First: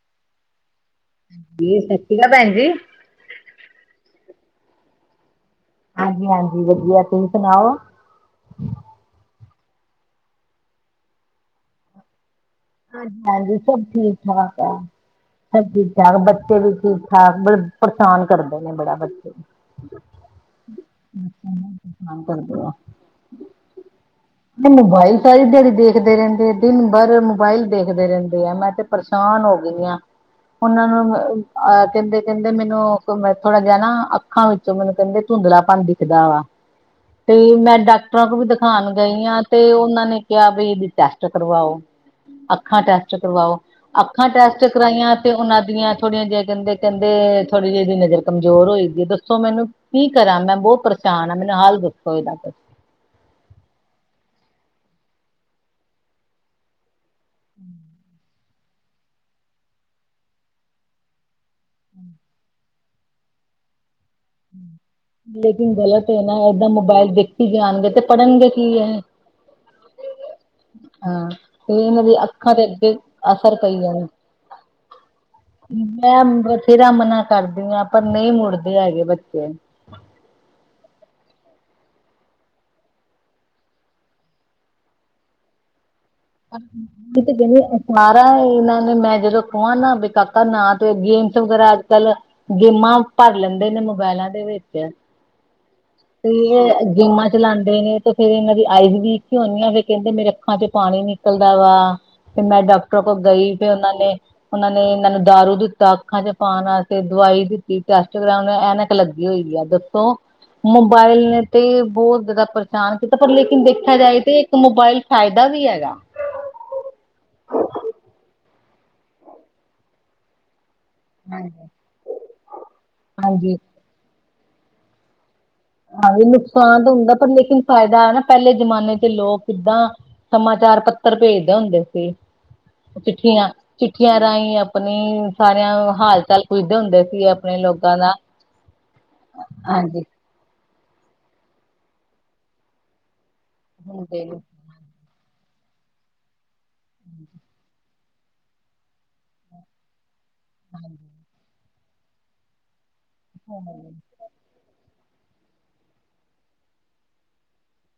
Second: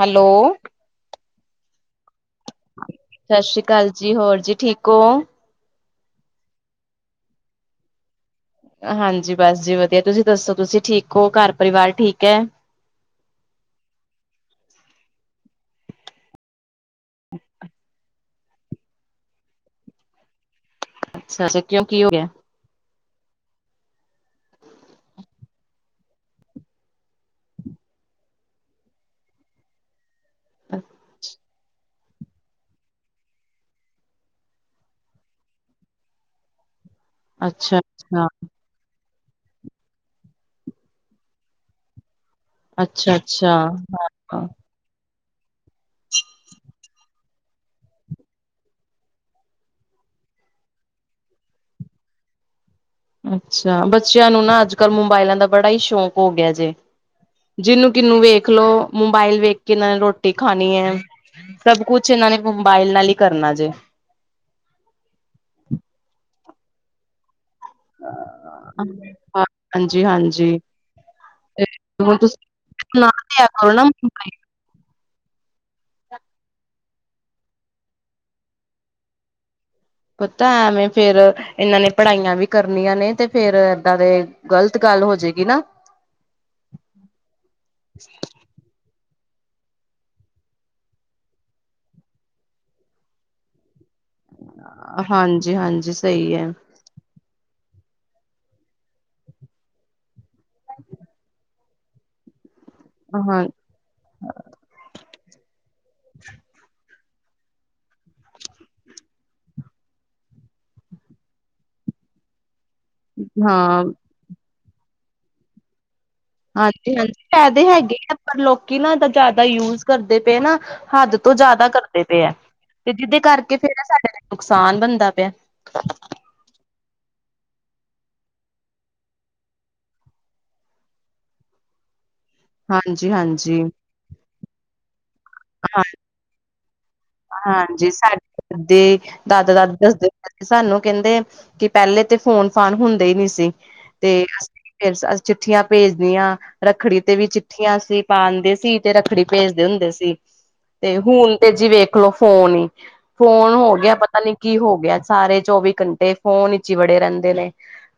Hello. ਜੀ ਸਤਿ ਸ਼੍ਰ ਅਕਾਲ ਭੈਣੀ। ਸਤਿ ਸ੍ਰੀ ਅਕਾਲ ਜੀ। ਹੋਰ ਜੀ ਠੀਕ ਹੋ। ਹਾਂਜੀ, ਹਾਂਜੀ ਵਧੀਆ ਤੁਸੀਂ ਸੁਣਾਓ। ਹਾਂਜੀ ਬਸ ਜੀ ਵਧੀਆ। ਤੁਸੀਂ ਦੱਸੋ ਤੁਸੀਂ ਠੀਕ ਹੋ ਘਰ ਪਰਿਵਾਰ ਠੀਕ ਹੈ। ਹਾਂਜੀ, ਹਾਂਜੀ ਸਭ ਠੀਕ- ਠਾਕ ਆ। ਸੂਬ ਠੀਕ, ਠਾਕ ਬੱਚੇ ਵੀ ਠੀਕ, ਠਾਕ ਬ ਪਰੇਸ਼ਾਨ ਕਰਦੇ ਨੇ ਬੜਾ ਬੱਚੇ। [unintelligible] ਅੱਛਾ ਜੀ ਅੱਛਾ ਕਿਉਂ ਕੀ ਹੋ ਗਿਆ। ਮੋਬਾਈਲ ਸਾਰੀ ਦਿਹਾੜੀ ਦੇਖਦੇ ਰਹਿੰਦੇ ਆ ਦਿਨ ਭਰ ਮੋਬਾਈਲ ਦੇਖਦੇ ਰਹਿੰਦੇ ਆ ਮੈਂ ਤੇ ਪਰੇਸ਼ਾਨ ਹੋ ਗਈ ਹਾਂ- ਉਹਨਾਂ ਨੂੰ ਅਹ ਕਹਿੰਦੇ ਕਹਿੰਦੇ ਮੈਨੂੰ ਥੋੜਾ ਜਿਹਾ ਨਾ ਅੱਖਾਂ ਵਿੱਚੋਂ ਮੈਨੂੰ ਕਹਿੰਦੇ ਧੁੰਦਲਾਪਨ ਦਿਖਦਾ ਵਾ- [unintelligible] ਤੇ ਅੱਛਾ ਮੈਂ ਅੱਛਾ, ਡਾਕਟਰਾਂ ਕੋਲ ਵੀ ਦਿਖਾਉਣ ਗਈ ਹਾਂ ਤੇ ਉਹਨਾਂ ਨੇ ਕਿਹਾ ਬ ਇਹਦੀ ਟੈਸਟ ਕਰਵਾਓ ਅੱਖਾਂ ਅੱਛਾ ਟੈਸਟ ਅੱਛਾ। ਕਰਵਾਓ ਅੱਖਾਂ ਟੈਸਟ ਅੱਖਾਂ ਚੈੱਕ ਕਰਵਾਈਆਂ ਤੇ ਉਹਨਾਂ ਦੀਆਂ ਥੋੜੀਆਂ ਜਿਆਂ ਕਹਿੰਦੇ ਕਹਿੰਦੇ ਥੋੜੀ ਜਿਹੀ ਦੀ ਨਜ਼ਰ ਕਮਜ਼ੋਰ ਹੋਏਗੀ ਹੈ ਦੱਸੋ ਮੈਨੂੰ ਕੀ ਕਰਾਂ। ਮੈਂ ਬਹੁਤ ਪਰੇਸ਼ਾਨ ਹਾਂ ਮੈਨੂੰ ਹਾਲ ਦੱਸੋ ਇਹਦਾ ਕੁ ਅੱਛਾ ਬੱਚਿਆਂ ਨੂੰ ਨਾ ਅੱਜ ਕੱਲ੍ਹ ਮੋਬਾਇਲਾਂ ਦਾ ਬੜਾ ਹੀ ਸ਼ੌਂਕ ਹੋ ਗਿਆ ਜੇ। ਜਿਹਨੂੰ ਕਿਨੂੰ ਵੇਖ ਲੋ ਮੋਬਾਇਲ ਵੇਖ ਕੇ ਇਹਨਾਂ ਨੇ ਰੋਟੀ ਖਾਣੀ ਹੈ। ਸਭ ਕੁਛ ਇਹਨਾਂ ਨੇ ਮੋਬਾਇਲ ਨਾਲ ਹੀ ਕਰਨਾ ਜੇ- ਲੇਕਿਨ ਗ਼ਲਤ ਹੈ ਨਾ ਏਦਾਂ ਮੋਬਾਇਲ ਦੇਖੀ ਵੀ ਆਂਦੇ ਹਾਂਜੀ ਹਾਂਜੀ ਹਾਂ ਤੇ ਇਹਨਾਂ ਹੁਣ ਦੀਆਂ ਤੁਸੀਂ ਅੱਖਾਂ ਤੇ ਅੱਗੇ ਸੁਣਾ ਦਿਆ ਅਸਰ ਕਰੋ ਪਈ ਨਾ ਜਾਵੇ ਮੈਂ ਬਥੇਰਾ ਮਨਾ ਕਰਦੀ ਹਾਂ ਪਰ ਨਹੀਂ ਮੁੜਦੇ ਹੈਗੇ ਬੱਚੇ ਪਤਾ ਐਵੇਂ ਫੇਰ ਇਹਨਾਂ ਨੇ ਪੜ੍ਹਾਈਆਂ ਵੀ ਕਰਨੀਆਂ ਨੇ ਤੇ ਫੇਰ ਏਦਾਂ ਦੇ ਗ਼ਲਤ ਗੱਲ ਹੋ ਜਾਏਗੀ ਨਾ [unintelligible] ਹਾਂ ਤੇ ਕਹਿੰਦੀ ਅ ਸਾਰਾ ਇਹਨਾਂ ਨੇ ਮੈਂ ਜਦੋਂ ਕਹਾਂ ਨਾ ਬ ਕਾਕਾ ਨਾ ਤੇ ਗੇਮਸ ਵਗੈਰਾ ਅੱਜ ਕੱਲ ਗੇਮਾਂ ਭਰ ਲੈਂਦੇ ਨੇ ਮੋਬਾਇਲਾਂ ਦੇ ਵਿੱਚ ਹਾਂਜੀ ਹਾਂਜੀ ਤੇ ਸਹੀ ਹੈ ਇਹ ਗੇਮਾਂ ਚਲਾਉਂਦੇ ਨੇ ਤੇ ਫੇਰ ਇਹਨਾਂ ਦੀ ਆਈ ਵੀਕ ਹੀਉਂਦੀ ਆ ਫ਼ਿਰ ਕਹਿੰਦੇ ਮੇਰੇ ਅੱਖਾਂ ਚ ਪਾਣੀ ਨ ਵਾ ਫਿਰ ਮੈਂ ਡਾਕਟਰਾਂ ਕੋਲ ਹਾਂ ਗਈ ਫਿਰ ਉਹਨਾਂ ਨੇ ਉਹਨਾਂ ਨੇ ਇਹਨਾਂ ਨੂੰ ਦਾਰੂ ਦਿੱਤਾ ਅੱਖਾਂ ਚ ਪਾਉਣ ਵਾਸਤੇ। ਦਵਾਈ ਦਿੱਤੀ ਟੈਸਟ ਕਰ ਐਨ- ਲੱਗੀ ਹੋਈ ਆ ਦੱਸੋ ਮੋਬਾਇਲ ਨੇ ਤੇ ਬਹੁਤ ਜ਼ਿਆਦਾ ਪਰਾਨ ਕੀਤਾ ਪਰ ਲੇਕਿਨ ਹਾਂ ਦੇਖਿਆ ਜਾਏ ਤੇ ਇੱਕ ਮੋਬਾਇਲ ਫਾਇਦਾ ਵੀ ਹੈਗਾ। ਹਾਂਜੀ ਹਾਂਜੀ ਪੈਦੇ ਹੈਗੇ ਆ ਪਰ ਲੋਕੀ- ਨਾ ਤਾਂ ਜ਼ਿਆਦਾ ਯੂਜ ਕਰਦੇ ਪਏ ਨਾ- ਹੱਦ ਤੋਂ ਜ਼ਿਆਦਾ ਕਰਦੇ ਪਏ ਹੈ ਤੇ ਜਿਹਦੇ ਕਰਕੇ ਹਾਂਜੀ ਫੇਿਰ ਨਾ ਸਾਡੇ ਨੁਕਸਾਨ ਬਣਦਾ ਪਿਆ। ਹਾਂਜੀ ਨੁਕਸਾਨ ਤਾਂ ਹੁੰਦਾ ਪਰ ਲੇਕਿਨ ਫਾਇਦਾ ਨਾ ਪਹਿਲੇ ਜਮਾਨੇ ਚ ਲੋਕ ਕਿੱਦਾਂ ਸਮਾਚਾਰ ਪੱਤਰ ਭੇਜਦੇ ਹੁੰਦੇ ਸੀ। ਹਾਂਜੀ ਚਿੱਠੀਆਂ ਹਾਂਜੀ ਹਾਂ ਚਿੱਠੀਆਂ ਰਾਹੀਂ ਆਪਣੀ ਸਾਰਿਆਂ ਹਾਲ ਚਾਲ ਪੁੱਜਦੇ ਹੁੰਦੇ ਸੀ ਆਪਣੇ ਹਾਂਜੀ ਲੋਕਾਂ ਦਾ ਸਾਡੇ ਦੇ ਦਾਦਾ ਦਾਦਾ ਹਾਂਜੀ ਦੱਸਦੇ ਸਾਨੂੰ ਕਹਿੰਦੇ ਕਿ ਪਹਿਲੇ ਤੇ ਫੋਨ ਫਾਨ ਹੁੰਦੇ ਹੀ ਨੀ ਸੀ ਹੁੰਦੇ ਤੇ ਨੇ ਫਿਰ ਅ ਚਿੱਠੀਆਂ ਭੇਜਦੀਆਂ ਰੱਖੜੀ ਤੇ ਵੀ ਚਿੱਠੀਆਂ ਸੀ ਪਾਉਂਦੇ ਸੀ ਤੇ ਰੱਖੜੀ ਭੇਜਦੇ ਹੁੰਦੇ ਸੀ ਤੇ ਹੁਣ ਤੇ ਜੀ ਵੇਖਲੋ ਫੋਨ ਹੀ ਫੋਨ ਹੋ ਹਾਂ, ਗਿਆ ਪਤਾ ਨੀ ਕੀ ਹੋ ਗਿਆ ਸਾਰੇ ਚੌਵੀ ਘੰਟੇ ਫੋਨ ਵਿਚ ਹੀ ਵੜੇ ਰਹਿੰਦੇ ਨੇ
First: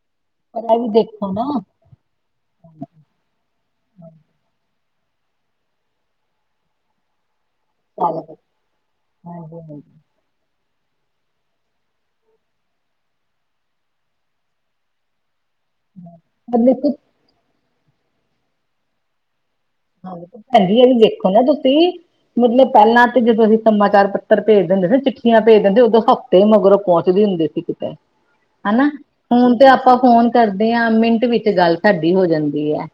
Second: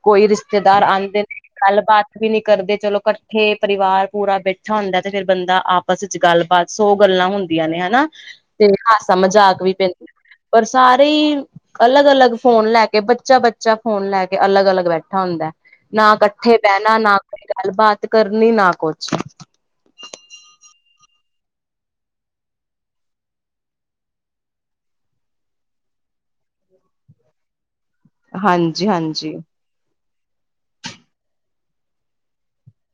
ਕੋਈ ਪਰ ਇਹ ਰਿਸ਼ਤੇਦਾਰ ਵੀ ਆਉਂਦੇ ਦੇਖੋ ਨਾ ਨੇ ਗੱਲਬਾਤ ਵੀ ਨੀ ਕਰਦੇ ਚਲੋ ਇਕੱਠੇ ਪਰਿਵਾਰ ਪੂਰਾ ਬੈਠਾ ਹੁੰਦਾ ਤੇ ਫੇਿਰ ਬੰਦਾ ਆਪਸ ਵਿੱਚ ਗੱਲਬਾਤ ਸੌ ਗੱਲਾਂ ਹੁੰਦੀ ਆਂ ਨੇ ਹਨਾ ਚੱਲ ਪਏ। ਤੇ ਹਾਸਾ ਹਾਂਜੀ ਮਜ਼ਾਕ ਵੀ ਹਾਂਜੀ ਪੈਂਦੇ ਪਰ ਸਾਰੇ ਹੀ ਅਲੱਗ ਅਲੱਗ ਫੋਨ ਲੈ ਕੇ ਬੱਚਾ ਬੱਚਾ ਫੋਨ ਲੈ ਕੇ ਅਲੱਗ ਅਲੱਗ ਬੈਠਾ ਹੁੰਦਾ ਨਾ ਇਕੱਠੇ ਮਤਲਬ ਕਿ ਬਹਿਣਾ ਨਾ ਕੋਈ ਗੱਲਬਾਤ ਕਰਨੀ ਨਾ ਕੁਛ। [unintelligible] ਪੈਂਜੀ ਇਹ ਵੀ ਵੇਖੋ ਨਾ ਤੁਸੀ ਮਤਲਬ ਪਹਿਲਾਂ ਤੇ ਜਦੋਂ ਅਸੀਂ ਸਮਾਚਾਰ ਪੱਤਰ ਭੇਜ ਦਿੰਦੇ ਨਾ ਚਿੱਠੀਆਂ ਭੇਜ ਦਿੰਦੇ ਉਦੋਂ ਤੇ ਮਗਰੋਂ ਪਹੁੰਚਦੀ ਹੁੰਦੀ ਸੀ ਕਿਤੇ ਹਾਂਜੀ ਹਨਾ ਹਾਂਜੀ ਹੁਣ ਤੇ ਆਪਾਂ ਫੋਨ ਕਰਦੇ ਹਾਂ ਮਿੰਟ ਵਿੱਚ ਗੱਲ ਸਾਡੀ ਹੋ ਜਾਂਦੀ ਹੈ।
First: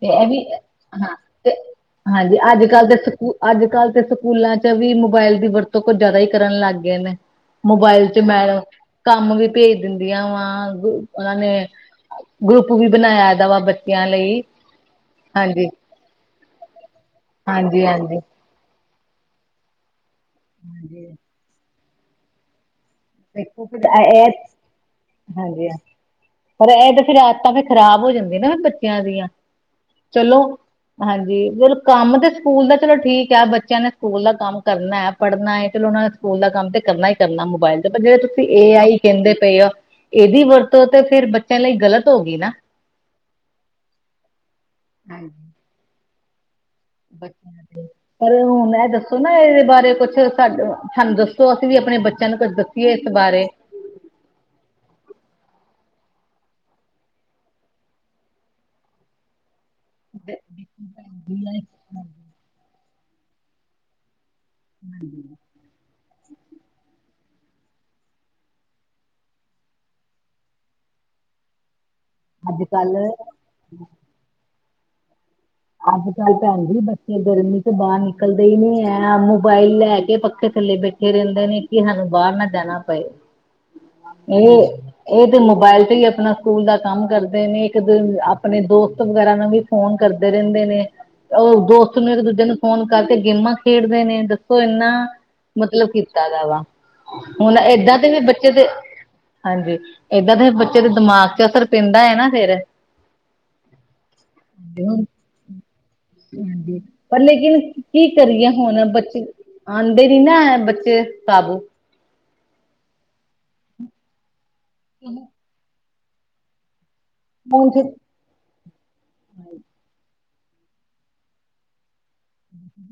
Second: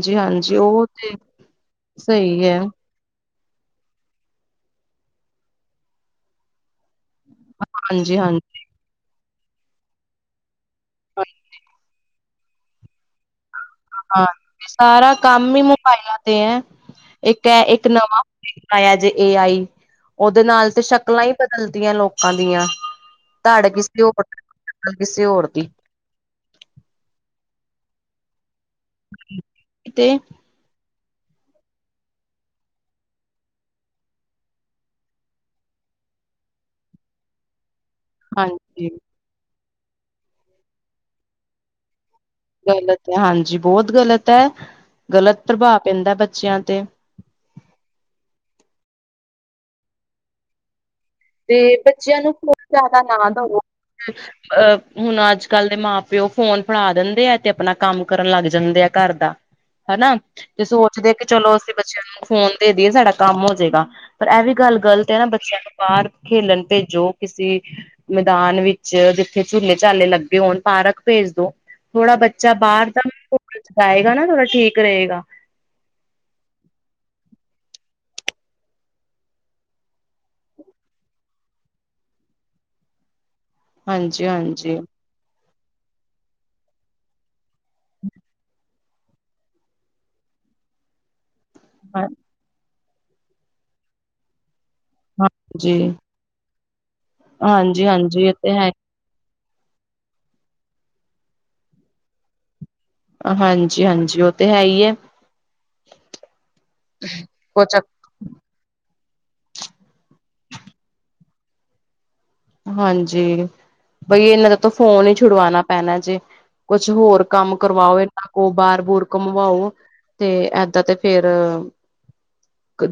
ਤੇ ਇਹ ਵੀ ਹਾਂਜੀ ਉਹ ਹਾਂ ਤੇ ਹਾਂਜੀ ਸਹੀ ਹੈ ਅੱਜ ਕੱਲ ੱਲ ਸਕੂ ਅੱਜ ਕੱਲ੍ਹ ਤੇ ਸਕੂਲਾਂ ਚ ਵੀ ਮੋਬਾਇਲ ਦੀ ਵਰਤੋਂ ਕੁਝ ਜ਼ਿਆਦਾ ਹੀ ਕਰਨ ਲੱਗ ਗਏ ਨੇ। ਮੋਬਾਇਲ ਹਾਂਜੀ ਚ ਮੈ ਹਾਂਜੀ ਕੰਮ ਵੀ ਭੇਜ ਦਿੰਦੀਆਂ ਵਾ ਉਹਨਾਂ ਨੇ ਗਰੁੱਪ ਵੀ ਬਣਾਇਆ ਇਹਦਾ ਵਾ ਬੱਚਿਆਂ ਹਾਂ ਲਈ ਸਾਰਾ ਕੰਮ ਹੀ ਹਾਂਜੀ ਮੋਬਾਈਲਾਂ ਤੇ ਐ ਇੱਕ ਹੈ ਹਾਂਜੀ ਇੱਕ ਹਾਂਜੀ ਨਵਾਂ ਆਆ ਜੇ ਏ ਆਈ ਉਹਦੇ ਨਾਲ ਤੇ ਹਾਂਜੀ ਸ਼ਕਲਾਂ ਹੀ ਬਦਲਦੀਆਂ ਲੋਕਾਂ ਦੀਆਂ। ਦੇਖੋ ਧੜ ਫਿਰ ਕਿਸੇ ਹੋਰ ਇਹ ਕਿਸੇ ਹੋਰ ਹਾਂਜੀ ਦੀ। ਪਰ ਇਹ ਤੇ ਫਿਰ ਆਦਤਾਂ ਫੇ ਖ਼ਰਾਬ ਹੋ ਜਾਂਦੀ ਨਾ ਬੱਚਿਆਂ ਦੀਆਂ ਤੇ ਚਲੋ। ਹਾਂਜੀ ਚਲ ਕੰਮ ਤੇ ਸਕੂਲ ਦਾ ਚਲੋ ਠੀਕ ਹੈ ਬੱਚਿਆਂ ਨੇ ਸਕੂਲ ਦਾ ਕੰਮ ਕਰਨਾ ਹੈ ਪੜ੍ਹਨਾ ਹੈ ਚਲੋ ਉਹਨਾਂ ਸਕੂਲ ਦਾ ਕੰਮ ਤੇ ਕਰਨਾ ਹੀ ਕਰਨਾ ਮੋਬਾਇਲ। ਤੇ ਜਿਹੜੇ ਤੁਸੀਂ ਏ ਹਾਂਜੀ ਆਈ ਕਹਿੰਦੇ ਪਏ ਹੋ ਇਹਦੀ ਵਰਤੋਂ ਤੇ ਫੇਿਰ ਬੱਚਿਆਂ ਲਈ ਗ਼ਲਤ ਹੋ ਗਈ ਨਾ। ਗਲਤ ਹੈ ਹਾਂਜੀ ਬਹੁਤ ਗਲਤ ਹੈ ਹਾਂਜੀ ਗ਼ਲਤ ਪ੍ਰਭਾਵ ਪੈਂਦਾ ਬੱਚਿਆਂ ਤੇ। ਬੱਚਿਆਂ ਪਰ ਹੁਣ ਇਹ ਦੱਸੋ ਨਾ ਇਹਦੇ ਬਾਰੇ ਕੁਛ ਸਾਡ ਸਾਨੂੰ ਦੱਸੋ। ਅਸੀਂ ਵੀ ਤੇ ਆਪਣੇ ਬੱਚਿਆਂ ਨੂੰ ਕੁੱਝ ਫੋਨ ਦੱਸੀਏ ਜਿਆਦਾ ਇਸ ਨਾ ਬਾਰੇ ਦਵੋ। ਅਹ ਹੁਣ ਅੱਜ ਕੱਲ ਦੇ ਮਾਂ ਪਿਓ ਫੋਨ ਫੜਾ ਦਿੰਦੇ ਆ ਤੇ ਆਪਣਾ ਕੰਮ ਕਰਨ ਲੱਗ ਜਾਂਦੇ ਆ ਘਰ ਦਾ। [inaudible] ਹਨਾ ਤੇ ਸੋਚਦੇ ਆ ਕਿ ਚਲੋ ਅਸੀਂ ਬੱਚਿਆਂ ਨੂੰ ਫੋਨ ਦੇ ਦੇਈਏ ਸਾਡਾ ਕੰਮ ਹੋਜਏਗਾ ਪਰ ਇਹ ਵੀ। ਗੱਲ ਗਲਤ ਹੈ ਨਾ ਬੱਚਿਆਂ ਨੂੰ ਬਾਹਰ ਖੇਲਣ ਭੇਜੋ ਕਿੇਸੀ ਮੈਦਾਨ ਵਿੱਚ ਜਿੱਥੇ ਝੂਲੇ ਝਾਲੇ ਲੱਗੇ ਹੋਣ ਪਾਰਕ ਭੇਜ ਦੋ। ਥੋੜਾ ਬੱਚਾ ਅੱਜ ਬਾਹਰ ਦਾਲ ਕੱਲ ਜਾਏਗਾ ਨਾ ਥੋੜਾ ਠੀਕ ਰਹੇਗਾ। ਅੱਜ ਕੱਲ ਭੈਣ ਜੀ ਬੱਚੇ ਗਰਮੀ ਤੋਂ ਬਾਹਰ ਨਿਕਲਦੇ ਹੀ ਨੀ ਹੈ ਮੋਬਾਇਲ ਲੈ ਕੇ ਪੱਖੇ ਥੱਲੇ ਬੈਠੇ ਫੇ ਰਹਿੰਦੇ ਨੇ ਕਿ ਸਾਨੂੰ ਬਾਹਰ ਨਾ ਜਾਣਾ ਪਏ। ਹਾਂਜੀ ਹਾਂਜੀ ਇਹ ਤੇ ਮੋਬਾਇਲ ਤੇ ਹੀ ਆਪਣਾ ਸਕੂਲ ਦਾ ਕੰਮ ਕਰਦੇ ਨੇ ਇੱਕ ਦ ਆਪਣੇ ਦੋਸਤ ਵਗੈਰਾ ਨੂੰ ਵੀ ਫੋਨ ਕਰ ਰਹਿੰਦੇ ਨੇ ਉਹ ਦੋਸਤ ਨੂੰ ਇੱਕ ਦੂਜੇ ਨੂੰ ਫੋਨ ਕਰਕੇ ਗੇਮਾਂ ਖੇਡਦੇ ਨੇ ਦੱਸੋ ਇੰਨਾ ਹਾਂਜੀ ਮਤਲਬ ਕੀਤਾ ਗ ਵਾ ਹੁਣ ਹਾਂਜੀ ਏਦਾਂ ਦੇ ਵੀ ਹਾਂਜੀ ਇਹ ਬੱਚੇ ਤੇ ਦੇ ਹੈ। ਹਾਂਜੀ ਇਏਦਾਂ ਦੇ ਬੱਚੇ ਦੇ ਦਿਮਾਗ ਚ ਅਸਰ ਪੈਂਦਾ ਹੈ ਨਾ ਫਿਰ। ਹਾਂਜੀ ਹਾਂਜੀ ਉਹ ਤੇ ਹੈ ਹੀ ਹੈ। [unintelligible] ਹਾਂਜੀ ਪਰ ਲੇਕਿਨ ਕੁਛ ਕੀ ਕਰੀਏ ਹੁਣ ਬੱਚੇ ਆਉਂਦੇ ਨੀ ਨਾ ਬੱਚੇ ਕਾਬੂ। ਹਾਂਜੀ ਬਈ ਇਹਨਾਂ ਦਾ ਤ ਫੋਨ ਹੀ ਛੁਡਵਾਉਣਾ ਪੈਣਾ ਜੇ ਕੁਛ ਹੋਰ ਕੰਮ ਹੁਣ ਤੇ ਕਰਵਾਓ ਇਹਨਾਂ ਕੋ, ਬਾਹਰ ਬੁਰ ਘੁੰਮਵਾਓ ਤੇ ਏਦਾਂ ਤੇ ਫੇਰ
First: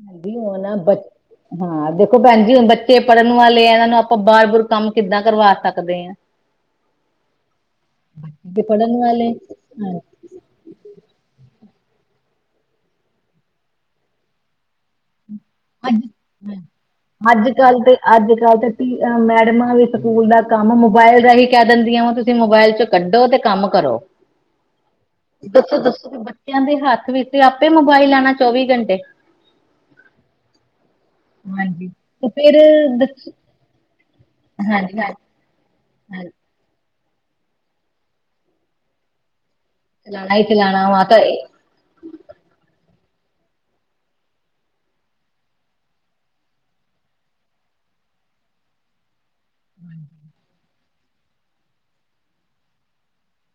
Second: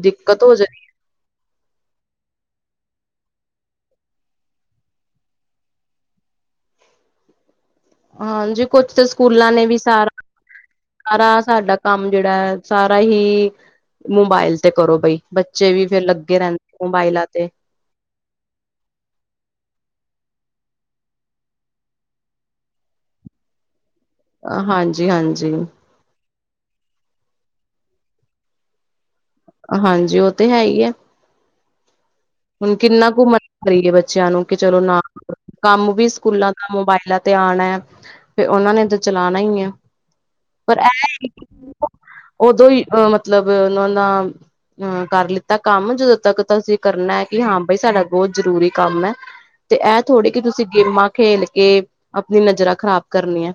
ਦਿੱਕਤ ਹੋ ਜਾਣੀ [unintelligible] ਹਾਂ ਦੇਖੋ ਭੈਣ ਜੀ, ਹੁਣ ਬੱਚੇ ਪੜ੍ਹਨ ਵਾਲੇ ਆ ਇਹਨਾਂ ਨੂੰ ਆਪਾਂ ਬਾਹਾਰ ਬੁਰ ਕੰਮ ਕਿੱਦਾਂ ਕਰਵਾ ਸਕਦੇ ਹਾਂ? [unintelligible] [unintelligible] ਜੇ ਹਾਂਜੀ, ਕੁਛ ਪੜ੍ਹਨ ਤਾਂ ਵਾਲੇ ਸਕੂਲਾਂ ਨੇ ਵੀ ਸਾਰਾ ਸਾਰਾ ਸਾਡਾ ਕੰਮ ਜਿਹੜਾ ਹੈ ਸਾਰਾ ਹੀ ਮੋਬਾਇਲ ਤੇ ਕਰੋ ਬਈ, ਬੱਚੇ ਵੀ ਅੱਜ ਫੇਰ ਲੱਗੇ ਰਹਿੰਦੇ ਮੋਬਾਇਲਾਂ ਤੇ। ਅੱਜ ਕੱਲ ਅੱਜ ਕੱਲ੍ਹ ਤਾਂ ਮੈਡਮਾਂ ਵੀ ਸਕੂਲ ਦਾ ਕੰਮ, ਮੋਬਾਇਲ ਦਾ ਹੀ ਕਹਿ ਦਿੰਦੀਆਂ ਵ ਤੁਸੀਂ ਮੋਬਾਇਲ ਚ ਕੱਢੋ, ਤੇ ਕੰਮ ਕਰੋ। ਹਾਂਜੀ ਹਾਂਜੀ ਦੱਸੋ, ਦੱਸੋ ਬੱਚਿਆਂ ਦੇ ਹੱਥ ਵਿੱਚ ਤੇ ਆਪੇ ਮੋਬਾਈਲ ਲੈਣਾ ਚੌਵੀ ਘੰਟੇ। ਹਾਂਜੀ, ਉਹ ਤੇ ਹੈ ਹੀ ਹੈ। ਹਾਂਜੀ। ਫਿਰ ਹੁਣ ਕਿੰਨਾ ਕੁ ਦੱਸੋ ਮ--ਕਰੀਏ ਬੱਚਿਆਂ, ਨੂੰ ਕਿ ਚਲੋ ਹਾਂਜੀ ਨਾ ਹਾਂ ਕੰਮ ਵੀ ਸਕੂਲਾਂ ਦਾ ਮੋਬਾਇਲਾਂ ਤੇ ਆਉਣਾ ਏ, ਫਿਰ ਉਹਨਾਂ ਨੇ ਤਾਂ ਚਲਾਣਾ ਹੀ ਹੈ। ਚਲਾਣਾ ਹੀ ਪਰ ਚਲਾਣਾ ਵਾ ਤਾਂ ਇਹ, ਉਦੋਂ ਹੀ, ਮਤਲਬ ਉਹਨਾਂ ਦਾ ਹਮ, ਕਰ ਲਿੱਤਾ ਕੰਮ ਜਦੋਂ ਤੱਕ ਤਾਂ ਅਸੀਂ ਕਰਨਾ ਏ। ਕਿ ਹਾਂ ਬਾਈ, ਸਾਡਾ ਬਹੁਤ ਜ਼ਰੂਰੀ ਕੰਮ ਹੈ ਤੇ ਇਹ ਥੋੜ੍ਹੀ ਕਿ ਤੁਸੀਂ ਗੇਮਾਂ ਖੇਲ ਕੇ, ਆਪਣੀ ਨਜ਼ਰਾਂ ਖ਼ਰਾਬ ਕਰਨੀੀਆਂ।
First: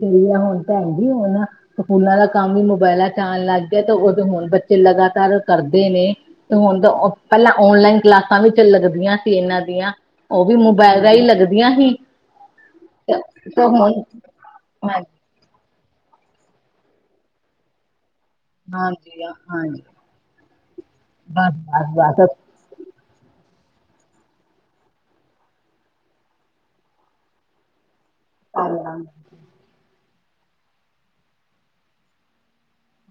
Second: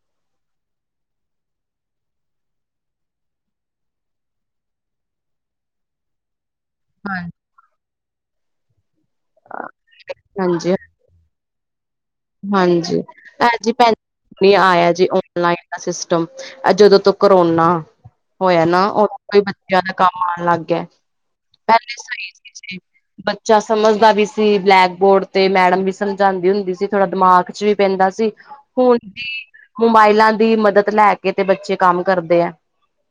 ਤੇ ਆ ਹੁਣ ਤਾਂ ਹੈ ਜ ਹੁਣ [unintelligible] ਸਕੂਲਾ ਦਾ ਕੰਮ ਵੀ ਮੋਬਾਇਲਾਂ ਚ ਆਉਣ ਲੱਗ ਗਿਆ ਤੇ ਉਦੋਂ ਹੁਣ ਬੱਚੇ ਲਗਾਤਾਰ ਕਰਦੇ ਨੇ। ਹੁਣ ਤਾਂ ਪਹਿਲਾਂ, ਔਨਲਾਈਨ ਕਲਾਸਾਂ ਵੀ ਚ ਲੱਗਦੀਆਂ। ਇਹਨਾਂ ਦੀਆਂ, ਉਹ ਵੀ ਹਾਂਜੀ ਮੋਬਾਇਲਾਂ ਹੀ ਲੱਗਦੀਆਂ ਹੀ। ਹਾਂਜੀ, [unintelligible] ਭ ਜੀੈ ਆਇਆ ਜੀ ਹਾਂਜੀ ਓਫਲਾਈਨ। ਸਿਸਟਮ, ਆ ਜਦੋਂ ਤੋਂ ਕਰੋਨਾ ਹੋਇਆ ਨਾ, ਹਾਂਜੀ ਉਦੋਂ ਈ ਬੱਚਿਆਂ ਹਾਂਜੀ ਦਾ ਕੰਮ ਆਉਣ ਲੱਗ ਗਿਆ, ਬਸ ਪਹਿਲੇ ਬਸ ਬਸ ਸਹੀ ਸੀ। ਬੱਚਾ ਸਮਝਦਾ ਵੀ ਸੀ, ਬਲੈਕ ਬੋਰਡ ਤੇ, ਮੈਡਮ ਵੀ ਸਮਝਾਉਂਦੀ ਹੁੰਦੀ ਸੀ। ਥੋੜਾ ਦਿਮਾਗ ਚ ਵੀ ਪੈਂਦਾ ਸੀ, ਹੁਣ ਹਾਂਜੀ ਵੀ ਮੋਬਾਇਲਾਂ ਦੀ ਮਦਦ ਲੈ ਕੇ ਤੇ ਬੱਚੇ ਕੰਮ ਕਰਦੇ ਹੈ।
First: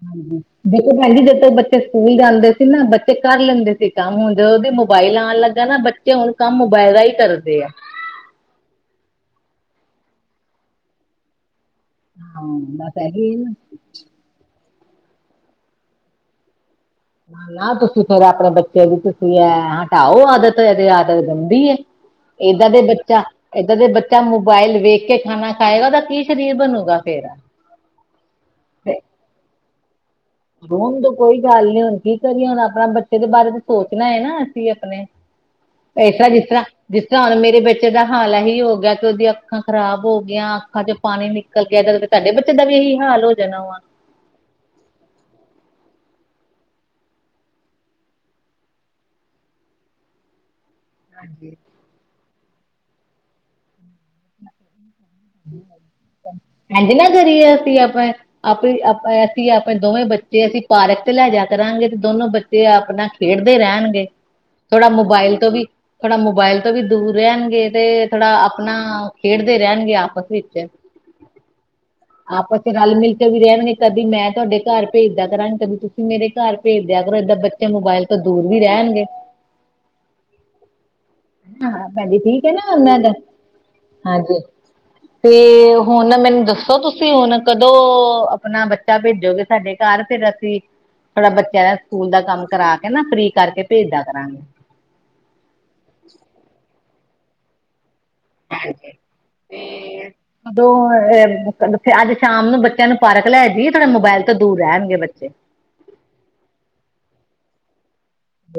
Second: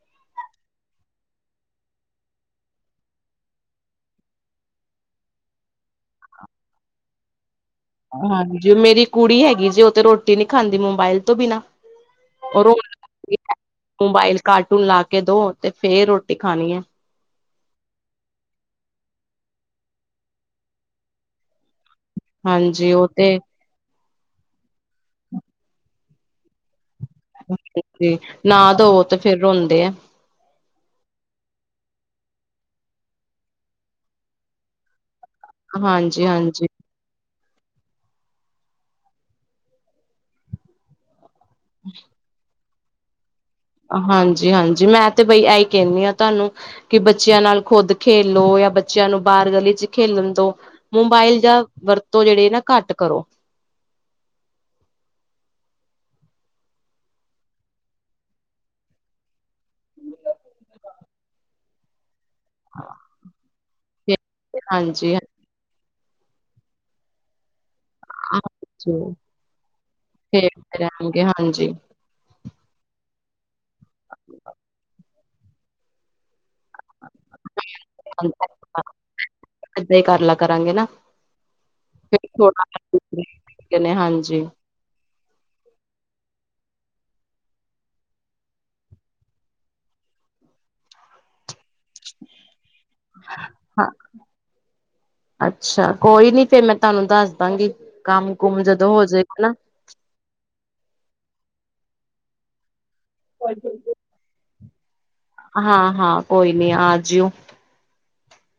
ਹਾਂਜੀ। ਦੇਖੋ ਭੈਣ ਜੀ, ਜਦੋਂ ਬੱਚੇ ਸਕੂਲ ਜਾਂਦੇ ਸੀ ਨਾ ਬੱਚੇ ਕਰ ਲੈਂਦੇ ਸੀ ਕੰਮ, ਹੁਣ ਜਦੋਂ ਉਹਦੇ ਮੋਬਾਇਲ ਆਉਣ ਲੱਗਾ ਨਾ ਬ ਤੇ ਹੁਣ ਕੰਮ ਮੋਬਾਇਲ ਰਾਹੀ ਕਰਦੇ ਆ। ਹਾਂਜੀ, ਮੇਰੀ ਕੁੜੀ ਹੈਗੀ ਜੇ ਉਹ ਤੇ ਰੋਟੀ ਨਹੀ ਖਾਂਦੀ ਮੋਬਾਇਲ ਤੋਂ ਬਿਨਾ। ਹਾਂ ਬਸ [unintelligible] ਇਹੀ ਹੈ ਨਾ ਮੋਬਾਈਲ ਕਾਰਟੂਨ ਲਾ ਕੇ ਦੋ ਤੇ ਫੇਰ ਰੋਟੀ ਖਾਣੀ ਹੈ। ਨਾ ਤੁਸੀਂ ਫੇਿਰ ਆਪਣੇ ਬੱਚੇ ਨੂੰ ਤੁਸੀਂ ਐ ਹਟਾਓ ਆਦਤ, ਇਹ ਤੇ ਆਦਤ ਗੰਦੀ ਐ। ਏਦਾਂ ਦੇ ਹਾਂਜੀ ਉਹ ਬੱਚਾ ਤੇ ਇੱਦਾਂ ਦੇ ਬੱਚਾ ਮੋਬਾਇਲ ਵੇਖ ਕੇ ਖਾਣਾ ਖਾਏਗਾ ਉਹਦਾ ਕੀ ਸਰੀਰ ਬਣੂਗਾ ਫੇਰ? ਨਾ ਦੋ ਤੇ ਫੇਰ ਰੋਂਦੇ ਆ। ਰੋਣ ਦੋ ਕੋਈ ਗੱਲ ਨੀ ਹੁਣ ਕੀ ਕਰੀਏ ਹੁਣ ਆਪਣਾ ਬੱਚੇ ਦੇ ਬਾਰੇ ਤੇ ਸੋਚਣਾ ਹੈ ਨਾ, ਅਸੀਂ ਆਪਣੇ ਇਸ ਤਰ੍ਹਾਂ, ਜਿਸ ਤਰ੍ਹਾਂ ਹਾਂਜੀ-ਹਾਂਜੀ, ਜਿਸ ਤਰਾ ਹੁਣ ਮੇਰੇ ਬੇਟੇ ਦਾ ਹਾਲ ਇਹੀ ਹੋ ਗਿਆ ਕਿ ਉਹਦੀ ਅੱਖਾਂ ਖਰਾਬ ਹੋ ਗਈਆਂ। ਅੱਖਾਂ ਚ ਪਾਣੀ ਨਿਕਲ ਕੇ ਇਦਾ ਤੇ ਤੁਹਾਡੇ ਬੱਚੇ ਦਾ ਵੀ ਇਹੀ ਹਾਲ ਹੋ ਜਾਣਾ ਵਾ। ਹਾਂਜੀ, ਹਾਂਜੀ ਮੈਂ ਤੇ ਬਈ ਐਹੀ ਕਹਿੰਦੀ ਹਾਂ ਤੁਹਾਨੂੰ ਕਿ ਬੱਚਿਆਂ ਨਾਲ ਖੁੱਦ ਖੇਲ ਲੋ ਜਾਂ ਬੱਚਿਆਂ ਨੂੰ ਬਾਹਰ ਗਲੀ ਚ ਖੇਲਣ ਦੋ। ਮੋਬਾਇਲ ਜਾਂ ਵਰਤੋਂ ਜਿਹੜੇ ਨਾ ਘੱਟ ਕਰੋ। ਇਝ ਨਾ ਕਰੀਏ, ਅਸੀਂ ਆਪਾਂ ਆਪਣੀ ਆਪ ਅਸੀਂ ਆਪਣੇ ਦੋਵੇਂ ਬੱਚੇ ਅਸੀਂ ਪਾਰਕ ਤੇ ਲੈ ਜਾ ਕਰਾਂਗੇ ਤੇ ਦੋਨੋ ਬੱਚੇ ਤੇ ਆਪਣਾ ਖੇਡਦੇ ਰਹਿਣਗੇ, ਥੋੜਾ ਹਾਂਜੀ ਮੋਬਾਇਲ ਤੋਂ ਵੀ ਥੋੜਾ ਮੋਬਾਇਲ ਤੋਂ ਵੀ ਦੂਰ ਰਹਿਣਗੇ ਤੇ ਥੋੜਾ ਆਪਣਾ ਖੇਡਦੇ ਰਹਿਣਗੇ ਆਪ ਖੇਡਦੇ ਰਹਿਣਗੇ, ਹਾਂਜੀ। ਆਪਸ ਰਲ -ਮਿਲ ਕੇ ਵੀ ਰਹਿਣਗੇ, ਕਦੀ ਮੈਂ ਤੁਹਾਡੇ ਘਰ ਭੇਜਦਾਂ ਕਰਾਂਗੀ, ਕਦੀ ਤੁਸੀਂ ਮੇਰੇ ਘਰ, ਭੇਜਦੇ ਕਰੋ, ਏਦਾਂ ਬੱਚੇ ਮੋਬਾਇਲ ਤੋਂ ਦੂਰ ਵੀ ਰਹਿਣਗੇ ਇੱਦਾਂ, ਹੀ ਕਰ ਲੱ ਭੈਜੀ ਠੀਕ ਹੈ ਨਾ, ਉਹਨਾਂ ਦਾ, ਥੋੜਾ ਨੇ ਹਾਂਜੀ। ਤੇ ਹੁਣ ਮੈਨੂੰ ਦੱਸੋ, ਤੁਸੀਂ ਹੁਣ ਕਦੋਂ ਆਪਣਾ ਬੱਚਾ ਭੇਜੋਗੇ? ਸਾਡੇ ਘਰ, ਫਿਰ ਅਸੀਂ ਥੋੜਾ, ਬੱਚਿਆਂ ਦਾ ਸਕੂਲ ਦਾ ਕੰਮ ਕਰਾ ਕੇ, ਨਾ ਫਰੀ ਕਰਕੇ ਹਾਂ ਭੇਜਦਾ ਕਰਾਂਗੀ ਅੱਛਾ, ਕੋਈ ਨੀ ਫੇਰ ਮੈਂ, ਤੁਹਾਨੂੰ ਦੱਸ ਦਾਂਗੀ, ਕੰਮ ਕੁਮ ਜਦੋਂ ਹੋਜਏਗਾ, ਨਾ ਉਦੋਂ, ਅੱਜ ਸ਼ਾਮ ਨੂੰ ਬੱਚਿਆਂ ਨੂੰ ਪਾਰਕ ਲੈ ਜਈਏ, ਤੁਹਾਡੇ ਮੋਬਾਇਲ ਤੋਂ ਦੂਰ ਰਹਿਣਗੇ ਬੱਚੇ। ਹਾਂ- ਹਾਂ ਕੋਈ ਨੀ, ਆ ਜਿਓ।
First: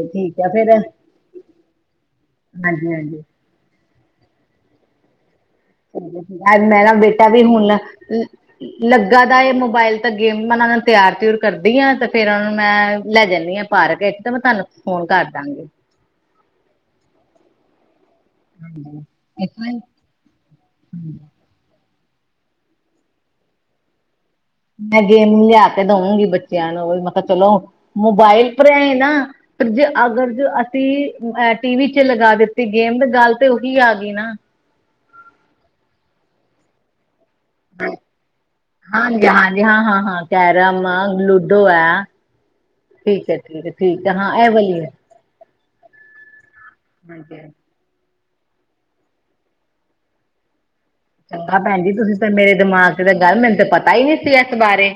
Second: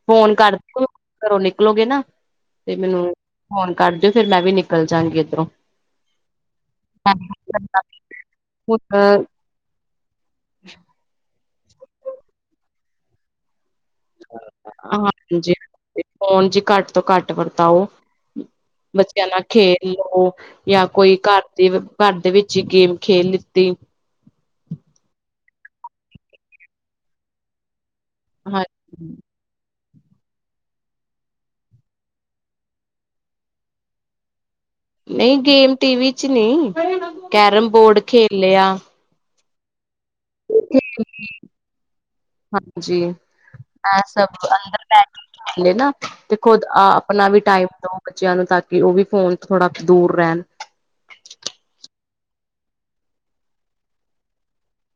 ਫੋਨ ਠੀਕ ਆ ਕਰ ਫਿਰ ਕੇ, ਘਰੋਂ ਨਿਕਲੋਗੇ ਨਾ, ਤੇ ਹਾਂਜੀ ਮੈਨੂੰ ਹਾਂਜੀ ਫੋਨ ਕਰ ਦਿਓ, ਫਿਰ ਮੈਂ ਵੀ ਨਿਕਲ ਜਾਂਗੀ, ਇੱਧਰੋਂ ਅੱਜ, ਮੇਰਾ ਬੇਟਾ ਵੀ ਹੁਣ ਹੁਣ ਲੱਗਾ ਦਾ, ਇਹ ਮੋਬਾਇਲ ਤਾਂ, ਗੇਮ ਮੈਂ ਨੂੰ ਤਿਆਰ ਤਉਰ ਕਰਦੀ ਆ, ਤੇ ਫੇਰ ਉਹਨਾਂ ਨੂੰ ਮੈਂ ਲੈ, ਜਾਂਦੀ ਹਾਂ ਪਰਕ ਗਏ ਤੇ, ਮੈਂ ਤੁਹਾਨੂੰ ਫੋਨ ਕਰ ਹਾਂਜੀ ਦਾਂਗੀ। ਫੋਨ ਜੀ, ਘੱਟ ਤੋਂ ਘੱਟ ਵਰਤਾਓ? ਹਾਂਜੀ ਬੱਚਿਆਂ, ਨਾਲ ਇਸ ਤਰ੍ਹਾਂ ਹੀ ਖੇਲ ਲੋ, ਜਾਂ ਕੋਈ ਘਰ ਤੇ, ਘਰ ਦੇ ਵਿੱਚ ਹੀ ਗੇਮ, ਖੇਲ ਲਿੱਤੀ। ਮੈਂ, ਗੇਮ ਲਿਆ ਕੇ ਦੇਵਾਗੀ ਬੱਚਿਆਂ ਨੂੰ, ਮਤਲਬ ਚਲੋ ਮੋਬਾਈਲ, ਪਰੇ ਨ ਹਾਂਜੀ, ਜੇ ਅਗਰ ਜੋ, ਅਸੀਂ ਟੀਵੀ ਚ ਲਗਾ ਦਿੱਤੀ ਗੇਮ, ਦੀ ਗੱਲ ਤੇ ਉਹੀ ਆ ਗਈ ਨਾ ਨਹੀਂ, ਗੇਮ ਟੀਵੀ ਚ ਨੀ, ਕੈਰਮ ਬੋਰਡ, ਖੇਲ ਲਿਆ। ਹਾਂਜੀ -ਹਾਂਜੀ ਹਾਂ -ਹਾਂ ਹਾਂਜੀ। ਕੈਰਮਮਾਲ ਲੂਡੋ ਹੈ, ਹਾਂਜੀ, ਠੀਕ ਹੈ -ਠੀਕ ਹੈ ਠੀਕ ਹੈ, ਐਹੋਹੈ ਹਾਂਲੇ ਨਾ, ਤੇ ਖੁਦ ਆਪਣਾ ਹਾਂਜੀ ਵੀ ਹਾਂਜੀ। ਟਾਈਮ ਦਓ ਬੱਚਿਆਂ ਨੂੰ, ਤਾਂ ਕਿ ਉਹ ਵੀ, ਫੋਨ ਥੋੜਾ ਦੂਰ ਰਹਿਣ? ਚੰਗਾ ਭੈਣ ਜੀ, ਤੁਸੀਂ ਤਾਂ ਮੇਰੇ ਦਿਮਾਗ ਚ ਤਾਂ ਗੱਲ, ਮੈਨੂੰ ਤਾਂ ਪਤਾ ਹੀ ਨਹੀਂ ਸੀ ਇਸ ਬਾਰੇ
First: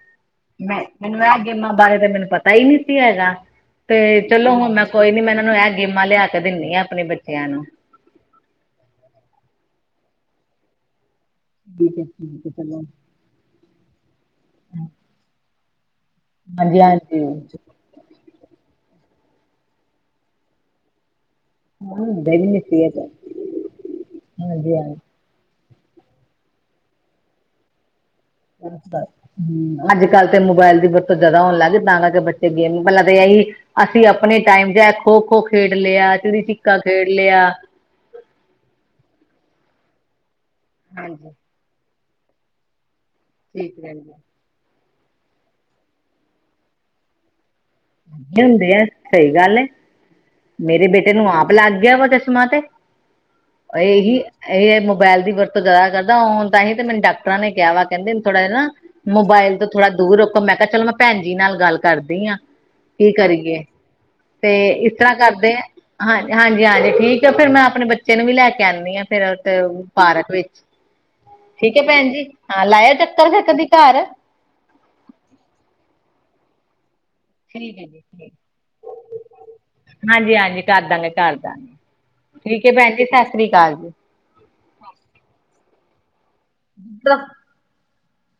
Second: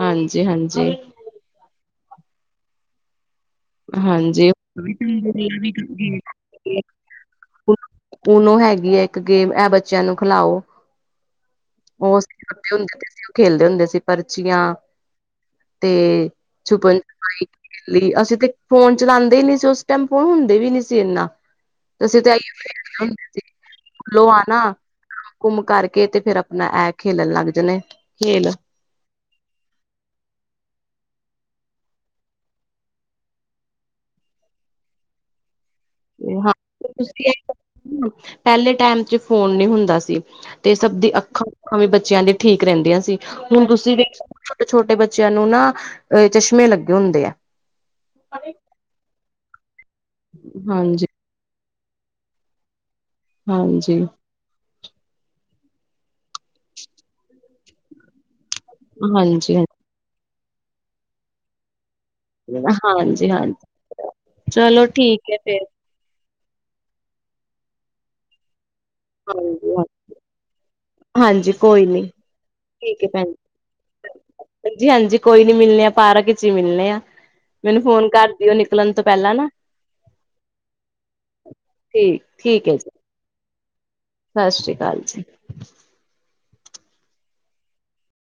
ਹਾਂਜੀ, ਮੈਂ ਹਾਂਜੀ, ਮੈਨੂੰ, ਇਹ ਗੇਮਾਂ ਬਾਰੇ ਤਾਂ, ਮੈਨੂੰ ਪਤਾ ਹੀ ਨਹੀਂ ਸੀ ਹੈਗਾ। ਤੇ ਹਾਂਜੀ। ਚਲੋ ਹੁਣ ਮੈਂ, ਕੋਈ ਨੀ ਮੈਂ ਇਹਨਾਂ ਨੂੰ ਇਹ ਗੇਮਾਂ ਲਿਆ ਕੇ ਦਿੰਦੀ ਆ, ਆਪਣੇ ਬੱਚਿਆਂ ਨੂੰ ਪੋਨੋ ਹੈਗੀ ਹੈ ਇੱਕ ਗੇਮ, ਐ ਬੱਚਿਆਂ ਨੂੰ ਖਿਲਾਓ? ਠੀਕ ਹੈ ਠੀਕ ਹੈ ਛੋਟੇ ਚਲੋ ਹੁੰਦੇ ਸੀ, ਉਹ ਖੇਲਦੇ ਹੁੰਦੇ ਅਸੀ, ਪਰਚੀਆਂ ਤੇ ਛੁਪਨ, ਹਾਂਜੀ-ਹਾਂਜੀ, ਸਿਪਾਈ ਅਸੀਂ ਤੇ, ਫੋਨ ਚਲਾਉਂਦੇ ਹੀ ਨਹੀਂ ਸੀ, ਉਸ ਟਾਈਮ ਫੋਨ ਹੁੰਦੇ ਵੀ ਨੀ ਸੀ, ਇਨਾ ਹੁਣ ਅਸੀਂ ਤੇ ਹੁੰਦਾ ਵੀ ਆਈਓ ਨੀ ਸੀ ਇਹ [unintelligible] ਤਾਂ, ਘੁੰਮ ਹਾਂਜੀ-ਹਾਂਜੀ। ਕਰਕੇ, ਤੇ ਫੇਰ ਆਪਣਾ ਐ ਖੇਲਣ ਲੱਗ ਜਾਣੇ ਖੇਲ ਹਮ, ਅੱਜ -ਕੱਲ ਤੇ ਮੋਬਾਇਲ ਦੀ ਵਰਤੋਂ ਜਿਆਦਾ ਹੋਣ ਲੱਗ ਗਈ, ਤਾਂ ਕਰਕੇ ਬੱਚੇ ਗੇਮ ਪਹਿਲਾਂ ਤਾਂ ਇਹੀ ਅਸੀਂ, ਆਪਣੇ ਟਾਈਮ ਚ, ਖੋ -ਖੋ, ਖੇਡ ਲਿਆ ਚਿੜੀ ਚਿੱਕਾ, ਖੇਡ ਲਿਆ। ਹ, ਪਹਿਲੇ ਟਾਈਮ ਚ ਫੋਨ ਨੀ ਹੁੰਦਾ ਸੀ, ਤੇ ਸਭ ਦੀ ਹਾਂਜੀ, ਅੱਖਾਂ ਭਾਵੇਂ ਬੱਚਿਆਂ ਦੀ, ਠੀਕ ਰਹਿੰਦੀਆਂ ਸੀ, ਹੁਣ ਠੀਕ ਤੁਸੀਂ ਰਹਿੰਦਾ। ਵਖ ਛੋਟੇ -ਛੋਟੇ ਬੱਚਿਆਂ ਨੂੰ ਨਾ ਅ ਚਸ਼ਮੇ, ਲੱਗੇ ਹੁੰਦੇ ਆ? ਹੁੰਦੇ ਆ ਸਹੀ, ਗੱਲ ਏ। ਮੇਰੇ ਹਾਂਜੀ ਬੇਟੇ ਨੂੰ, ਆਪ ਲੱਗ ਗਿਆ ਵਾ ਚਸ਼ਮਾ ਤੇ, ਹਾਂਜੀ ਇਹੀ ਇਹਹੀ, ਮੋਬਾਇਲ ਦੀ ਵਰਤੋਂ ਜ਼ਿਆ ਕਰਦਾ, ਹਣ ਤਾਂ ਹੀ ਮੈਨੂੰ ਡਾਕਟਰਾਂ ਨੇ ਕਿਹਾ ਵਾ ਕਹਿੰਦੇ, ਥੋੜਾ ਜਿਹਾ ਨਾ ਹਾਂਜੀ ਮੋਬਾਇਲ ਤੋਂ, ਥੋੜਾ ਦੂਰ ਰੱਖੋ, ਮੈਂ ਕਿਹਾ, ਚਲੋ ਮੈਂ ਭੈਣ ਜੀ ਨਾਲ ਗੱਲ ਕਰਦੀ ਆ ਕੀ ਹਾਂਜੀ, - ਕਰੀਏ। ਹਾਂਜੀ ਚਲੋ ਠੀਕ ਹੈ ਫੇਰ ਹਾਂਜੀ, ਹਾਂਜੀ -ਹਾਂਜੀ ਠੀਕ ਆ ਫੇਰ, ਮੈਂ ਆਪਣੇ ਬੱਚੇ ਨੂੰ ਵੀ ਲੈ ਕੇ ਆਨੀ, ਹਾਂ ਫੇਰ ਉਥੇ, ਹਾਂਜੀ ਉਹ ਪਾਰਕ ਵਿੱਚ ਹਾਂਜੀ ਠੀਕ ਹੈ ਕੋਈ ਨੀ ਭੈਣ ਜੀ, ਹਾਂ ਲਾਇਓ ਚੱਕਰ ਫੇਰ ਕਦੀ ਘਰ? ਹਾਂਜੀ -ਹਾਂਜੀ ਕੋਈ ਨੀ ਮਿਲਣੇ ਆ, ਪਾਰਕ ਚ ਹੀ ਮਿਲਣੇ ਆ ਠੀਕ ਮੈਨੂੰ, ਹੈ ਜੀ ਫੋਨ ਠੀਕ ਕਰਦੀਓ, ਨਿਕਲਣ ਤੋਂ ਪਹਿਲਾਂ ਨਾ ਹਾਂਜੀ ਹਾਂਜੀ ਕਰਦਾਂਗੇ ਕਰਦਾਂਗੇ ਠੀਕ ਹੈ ਭੈਣ ਜੀ ਸਤਿ ਸ੍ਰੀ ਅਕਾਲ ਜੀ ਸਤਿ ਸ਼੍ਰੀ ਅਕਾਲ ਜੀ [unintelligible] ਪਰ